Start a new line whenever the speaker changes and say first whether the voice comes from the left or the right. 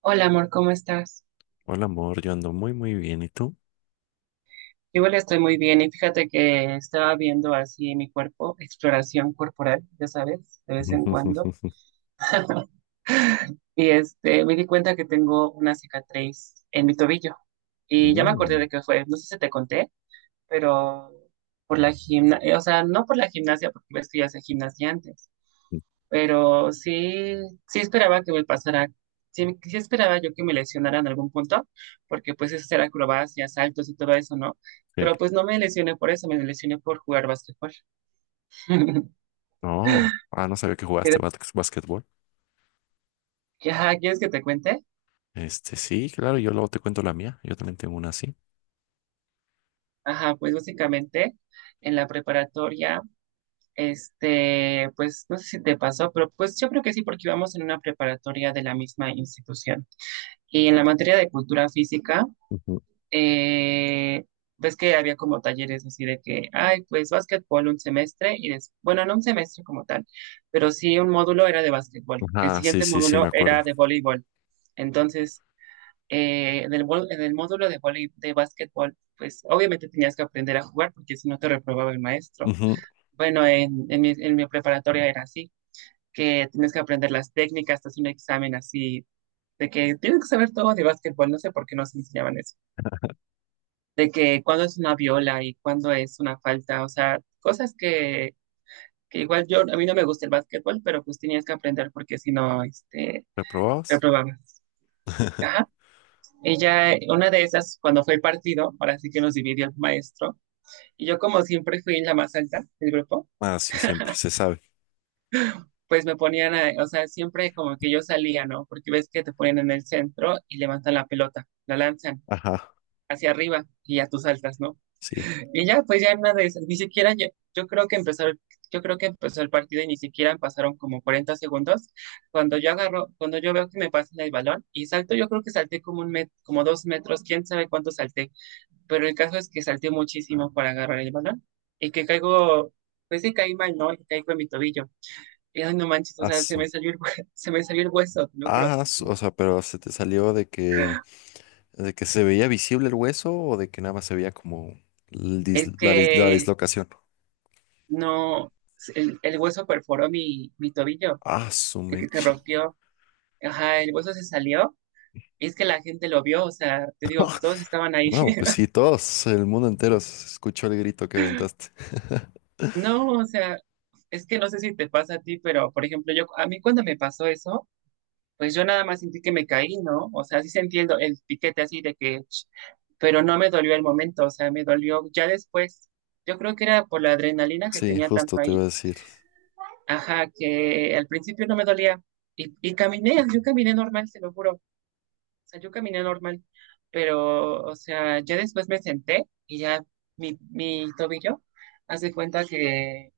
right: Hola amor, ¿cómo estás?
left: Hola amor, yo ando muy muy bien, ¿y tú?
right: Yo igual estoy muy bien y fíjate que estaba viendo así mi cuerpo, exploración corporal, ya sabes, de vez en cuando, me di cuenta que tengo una cicatriz en mi tobillo y ya me acordé
left: Mm,
right: de qué fue, no sé si te conté, pero por la gimnasia, o sea, no por la gimnasia porque ves que yo hacía gimnasia antes, pero sí, sí esperaba que me pasara, sí, sí esperaba yo que me lesionara en algún punto, porque pues es hacer acrobacias, saltos y todo eso, ¿no?
left: sí.
right: Pero pues no me lesioné por eso, me lesioné por jugar básquetbol.
left: No, no sabía que
right: ¿Quieres
left: básquetbol.
right: ajá, ¿quieres que te cuente?
left: Sí, claro, yo luego te cuento la mía, yo también tengo una así.
right: Ajá, pues básicamente en la preparatoria, pues no sé si te pasó, pero pues yo creo que sí, porque íbamos en una preparatoria de la misma institución. Y en la materia de cultura física,
left: Ujú.
right: eh, ves que había como talleres así de que, ay, pues básquetbol un semestre y bueno, no un semestre como tal, pero sí un módulo era de básquetbol. El
left: Ah, sí,
right: siguiente
left: sí, sí, me
right: módulo
left: acuerdo.
right: era de voleibol. Entonces, en en el módulo de de básquetbol, pues obviamente tenías que aprender a jugar porque si no te reprobaba el maestro.
left: Ujú.
right: Bueno, en mi preparatoria era así, que tienes que aprender las técnicas, te haces un examen así, de que tienes que saber todo de básquetbol, no sé por qué nos enseñaban eso de que cuándo es una viola y cuándo es una falta, o sea, cosas que igual yo, a mí no me gusta el básquetbol, pero pues tenías que aprender porque si no,
left: ¿Reprobabas?
right: reprobabas. Ajá. Ella, una de esas, cuando fue el partido, ahora sí que nos dividió el maestro, y yo como siempre fui la más alta del grupo,
left: Ah, sí, siempre, se sabe.
right: pues me ponían, o sea, siempre como que yo salía, ¿no? Porque ves que te ponen en el centro y levantan la pelota, la lanzan
left: Ajá,
right: hacia arriba y ya tú saltas, ¿no?
left: sí.
right: Y ya, pues ya en una de esas, ni siquiera yo, yo creo que empezó el, yo creo que empezó el partido y ni siquiera pasaron como 40 segundos. Cuando yo agarro, cuando yo veo que me pasan el balón y salto, yo creo que salté como como 2 metros, quién sabe cuánto salté, pero el caso es que salté muchísimo para agarrar el balón y que caigo, pues sí caí mal, ¿no? Y caigo en mi tobillo. Y ay, no manches, o sea, se
left: Aso.
right: me salió se me salió el hueso, te lo juro.
left: Ah, aso, o sea, pero se te salió de que se veía visible el hueso o de que nada más se veía como el
right: Es
left: dis- la
right: que
left: dislocación.
right: no, el hueso perforó mi tobillo,
left: Ah, su
right: de que se
left: mecha.
right: rompió. Ajá, el hueso se salió y es que la gente lo vio, o sea, te digo, pues todos estaban ahí.
left: No, pues sí, todos, el mundo entero escuchó el grito que aventaste.
right: No, o sea, es que no sé si te pasa a ti, pero por ejemplo, yo, a mí cuando me pasó eso, pues yo nada más sentí que me caí, ¿no? O sea, sí sentí el piquete así de que, pero no me dolió el momento, o sea, me dolió ya después. Yo creo que era por la adrenalina que
left: Sí,
right: tenía
left: justo
right: tanto
left: te iba
right: ahí.
left: a decir.
right: Ajá, que al principio no me dolía. Y caminé, yo caminé normal, se lo juro. O sea, yo caminé normal, pero, o sea, ya después me senté y ya mi tobillo hace cuenta que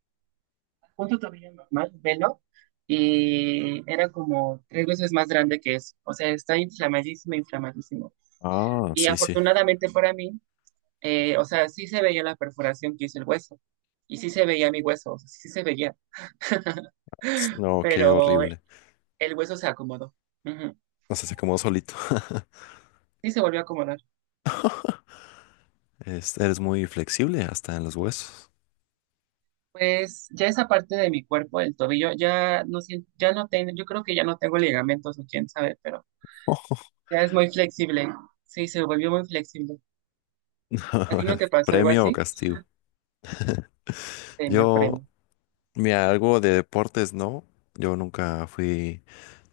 right: punto tobillo normal, velo, y era como tres veces más grande que eso. O sea, está inflamadísimo, inflamadísimo.
left: Ah,
right: Y
left: sí, sí.
right: afortunadamente para mí, o sea, sí se veía la perforación que hizo el hueso y sí se veía mi hueso, o sea, sí se veía,
left: No, qué
right: pero
left: horrible.
right: el hueso se acomodó. Ujú.
left: O sea, se acomodó solito.
right: Sí se volvió a acomodar.
left: Eres muy flexible hasta en los huesos.
right: Pues ya esa parte de mi cuerpo, el tobillo, ya no siento, ya no tengo, yo creo que ya no tengo ligamentos o quién sabe, pero ya es muy flexible. Sí, se volvió muy flexible. ¿A ti no te pasó algo
left: Premio o
right: así?
left: castigo.
right: Premio,
left: Yo,
right: premio.
left: mira, algo de deportes, no. Yo nunca fui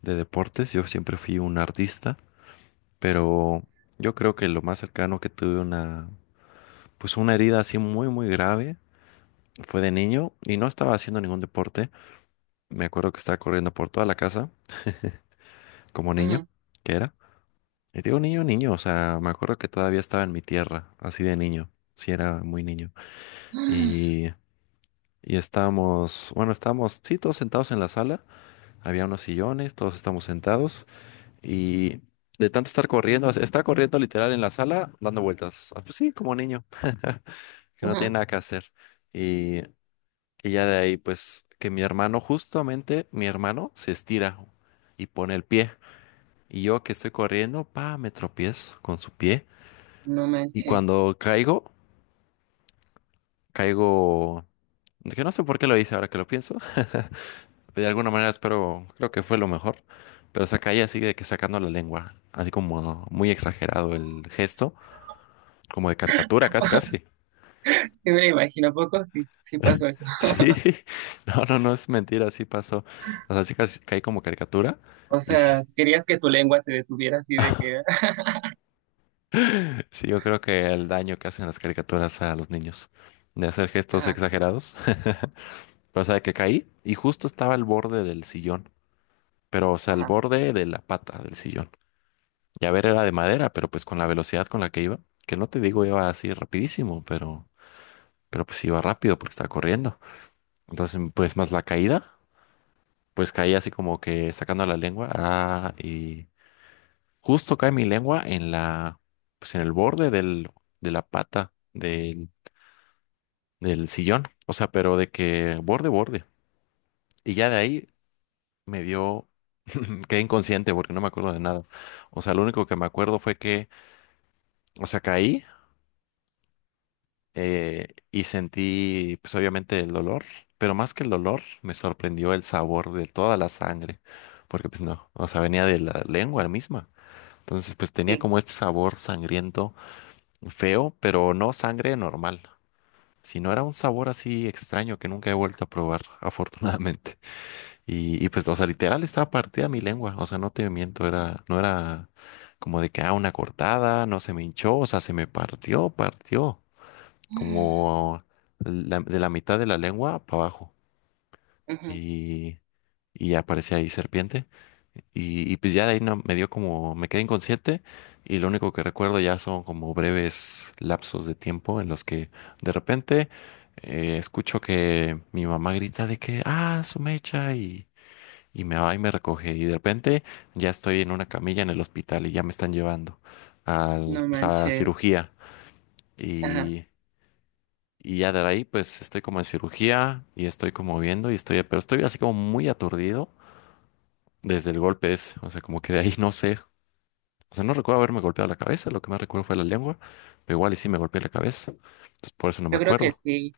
left: de deportes. Yo siempre fui un artista, pero yo creo que lo más cercano que tuve una, pues una herida así muy, muy grave fue de niño y no estaba haciendo ningún deporte. Me acuerdo que estaba corriendo por toda la casa como niño,
right: Ajá.
left: que era. Y digo niño, niño, o sea, me acuerdo que todavía estaba en mi tierra, así de niño, sí era muy niño. Y, y estábamos, bueno, estábamos, sí, todos sentados en la sala, había unos sillones, todos estábamos sentados y de tanto estar corriendo, o sea, estaba corriendo literal en la sala, dando vueltas. Ah, pues sí, como niño, que no tiene
right: Ajá.
left: nada que hacer. Y Y ya de ahí, pues, que mi hermano, justamente mi hermano, se estira y pone el pie. Y yo que estoy corriendo, pa, me tropiezo con su pie.
right: No
left: Y
right: manches.
left: cuando caigo, caigo... Que no sé por qué lo hice ahora que lo pienso. De alguna manera espero, creo que fue lo mejor. Pero se caía así de que sacando la lengua. Así como muy exagerado el gesto. Como de caricatura, casi, casi.
right: Sí me lo imagino, ¿a poco sí, sí pasó eso?
left: Sí. No, no, no es mentira, así pasó. O sea, sí casi caí como caricatura.
right: O
left: Y,
right: sea,
left: s-
right: querías que tu lengua te detuviera así de que...
left: Sí, yo creo que el daño que hacen las caricaturas a los niños de hacer gestos
right: Ajá,
left: exagerados. Pero, o sea, que caí y justo estaba al borde del sillón, pero, o sea, al
right: ajá,
left: borde de la pata del sillón. Y a ver, era de madera, pero pues con la velocidad con la que iba, que no te digo iba así rapidísimo, pero pues iba rápido porque estaba corriendo. Entonces, pues más la caída, pues caí así como que sacando la lengua. Ah, y justo cae mi lengua en la, pues en el borde del, de la pata del sillón, o sea, pero de que borde, borde. Y ya de ahí me dio, quedé inconsciente porque no me acuerdo de nada. O sea, lo único que me acuerdo fue que, o sea, caí y sentí, pues obviamente el dolor, pero más que el dolor, me sorprendió el sabor de toda la sangre, porque pues no, o sea, venía de la lengua misma. Entonces, pues tenía
right: sí.
left: como este sabor sangriento, feo, pero no sangre normal, sino era un sabor así extraño que nunca he vuelto a probar, afortunadamente. Y pues, o sea, literal estaba partida mi lengua, o sea, no te miento, era, no era como de que, ah, una cortada, no se me hinchó, o sea, se me partió, partió, como de la mitad de la lengua para abajo.
right: Ujú.
left: Y, y ya aparecía ahí serpiente. Y pues ya de ahí no, me dio como, me quedé inconsciente y lo único que recuerdo ya son como breves lapsos de tiempo en los que de repente escucho que mi mamá grita de que, ah, su mecha y... Y me va y me recoge. Y de repente ya estoy en una camilla en el hospital y ya me están llevando al,
right: No
left: pues, a
right: manches.
left: cirugía.
right: Ajá.
left: Y, y ya de ahí pues estoy como en cirugía y estoy como viendo y estoy, pero estoy así como muy aturdido desde el golpe ese. O sea, como que de ahí no sé. O sea, no recuerdo haberme golpeado la cabeza, lo que más recuerdo fue la lengua, pero igual y sí me golpeé la cabeza. Entonces por eso no me
right: Yo creo que
left: acuerdo.
right: sí.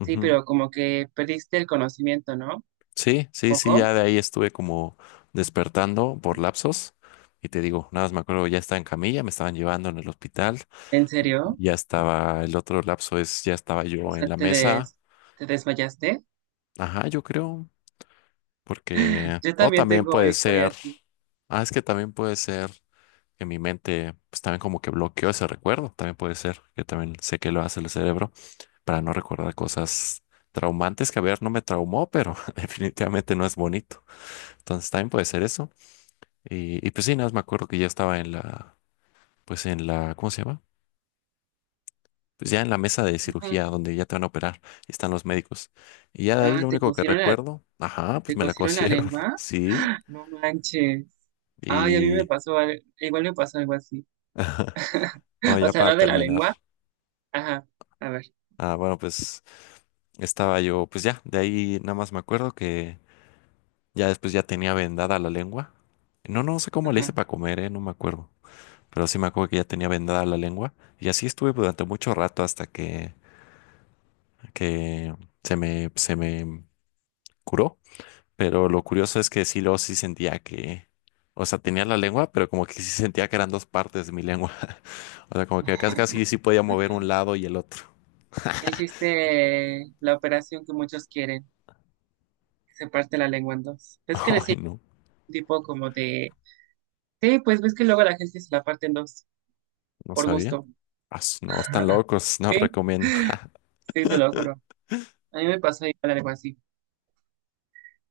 right: Sí,
left: Ujú.
right: pero como que perdiste el conocimiento, ¿no? Un
left: Sí, sí, sí,
right: poco.
left: ya de ahí estuve como despertando por lapsos. Y te digo, nada más me acuerdo, ya estaba en camilla, me estaban llevando en el hospital.
right: ¿En serio?
left: Ya estaba, el otro lapso es, ya estaba
right: O
left: yo en
right: sea,
left: la
right: te
left: mesa.
right: des, te desmayaste.
left: Ajá, yo creo, porque,
right: Yo
left: o
right: también
left: también
right: tengo una
left: puede
right: historia
left: ser,
right: así.
left: ah, es que también puede ser que mi mente, pues también como que bloqueó ese recuerdo. También puede ser, que también sé que lo hace el cerebro para no recordar cosas traumantes que, a ver, no me traumó, pero definitivamente no es bonito. Entonces también puede ser eso. Y pues sí, nada más me acuerdo que ya estaba en la, pues en la, ¿cómo se llama? Pues ya en la mesa de
right: Ajá.
left: cirugía donde ya te van a operar y están los médicos. Y ya de ahí
right: Ah,
left: lo único que recuerdo, ajá, pues
right: te
left: me la
right: cosieron la
left: cosieron,
right: lengua.
left: sí.
right: No manches. Ay, a mí me
left: Y
right: pasó, igual me pasó algo así.
left: bueno,
right: O
left: ya
right: sea,
left: para
right: no de la
left: terminar,
right: lengua. Ajá. A ver.
left: ah, bueno, pues estaba yo, pues ya, de ahí nada más me acuerdo que ya después ya tenía vendada la lengua. No, no sé cómo le hice
right: Ajá.
left: para comer, no me acuerdo. Pero sí me acuerdo que ya tenía vendada la lengua. Y así estuve durante mucho rato hasta que se me curó. Pero lo curioso es que sí, luego sí sentía que, o sea, tenía la lengua, pero como que sí sentía que eran dos partes de mi lengua. O sea, como que casi casi sí podía mover un lado y el otro.
right: Hiciste la operación que muchos quieren, que se parte la lengua en dos. ¿Ves que le
left: Ay,
right: hicieron
left: no,
right: un tipo como de...? Sí, pues ves que luego la gente se la parte en dos,
left: no
right: por
left: sabía.
right: gusto.
left: No, están locos, no
right: Sí,
left: recomiendo.
right: sí, te lo juro. A mí me pasó igual algo así.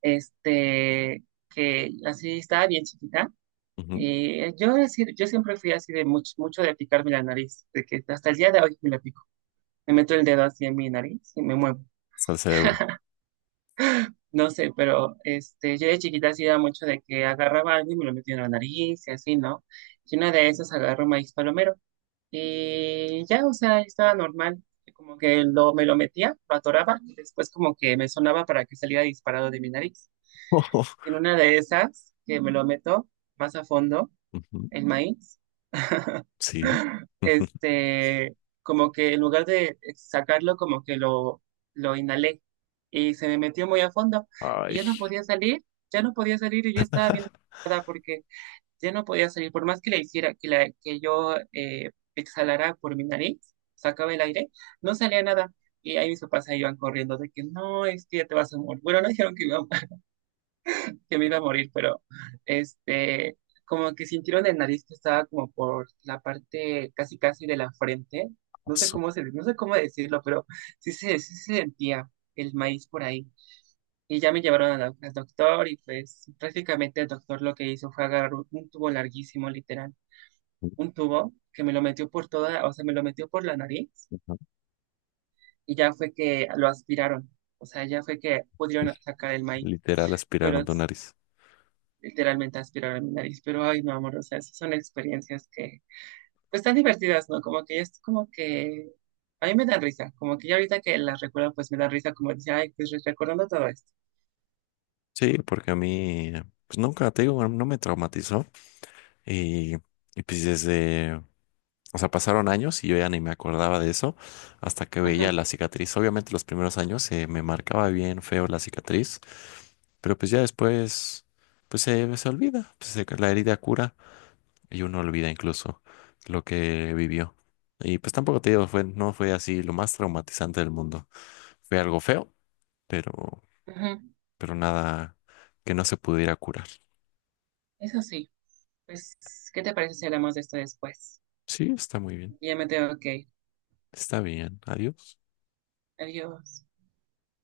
right: este, que así estaba bien chiquita.
left: Ujú.
right: Y yo, yo siempre fui así de mucho, mucho de picarme la nariz, de que hasta el día de hoy me la pico. Me meto el dedo así en mi nariz y me muevo.
left: Está el cerebro.
right: No sé, pero yo de chiquita hacía mucho de que agarraba algo y me lo metía en la nariz y así, ¿no? Y una de esas agarró maíz palomero. Y ya, o sea, yo estaba normal. Como que me lo metía, lo atoraba y después como que me sonaba para que saliera disparado de mi nariz. En una de esas, que me lo meto más a fondo,
left: Ujú.
right: el maíz,
left: Sí.
right: este, como que en lugar de sacarlo, como que lo inhalé y se me metió muy a fondo y
left: Ay,
right: ya no podía salir, ya no podía salir y yo estaba bien preocupada porque ya no podía salir, por más que le hiciera, que yo exhalara por mi nariz, sacaba el aire, no salía nada. Y ahí mis papás se iban corriendo de que no, es que ya te vas a morir. Bueno, no dijeron que iba que me iba a morir, pero este, como que sintieron el nariz que estaba como por la parte casi casi de la frente. No sé
left: eso.
right: cómo se, no sé cómo decirlo, pero sí se sentía el maíz por ahí. Y ya me llevaron a al doctor y pues prácticamente el doctor lo que hizo fue agarrar un tubo larguísimo, literal, un tubo que me lo metió por toda, o sea, me lo metió por la nariz y ya fue que lo aspiraron. O sea, ya fue que pudieron sacar el maíz,
left: Literal
right: pero
left: aspiraron tu nariz.
right: literalmente aspirar a mi nariz, pero ay, no, amor, o sea, esas son experiencias que, pues, tan divertidas, ¿no? Como que es como que, a mí me dan risa, como que ya ahorita que las recuerdo, pues me dan risa, como dice, ay, pues recordando todo esto.
left: Sí, porque a mí, pues nunca te digo, no me traumatizó. Y, y pues desde, o sea, pasaron años y yo ya ni me acordaba de eso hasta que
right: Ajá,
left: veía la cicatriz. Obviamente los primeros años me marcaba bien feo la cicatriz, pero pues ya después, se olvida, la herida cura y uno olvida incluso lo que vivió. Y pues tampoco te digo, fue, no fue así lo más traumatizante del mundo. Fue algo feo, pero,
right: ajá.
left: pero nada que no se pudiera curar.
right: Eso sí, pues, ¿qué te parece si hablamos de esto después?
left: Sí, está muy bien.
right: Ya me tengo que ir.
left: Está bien. Adiós.
right: Adiós.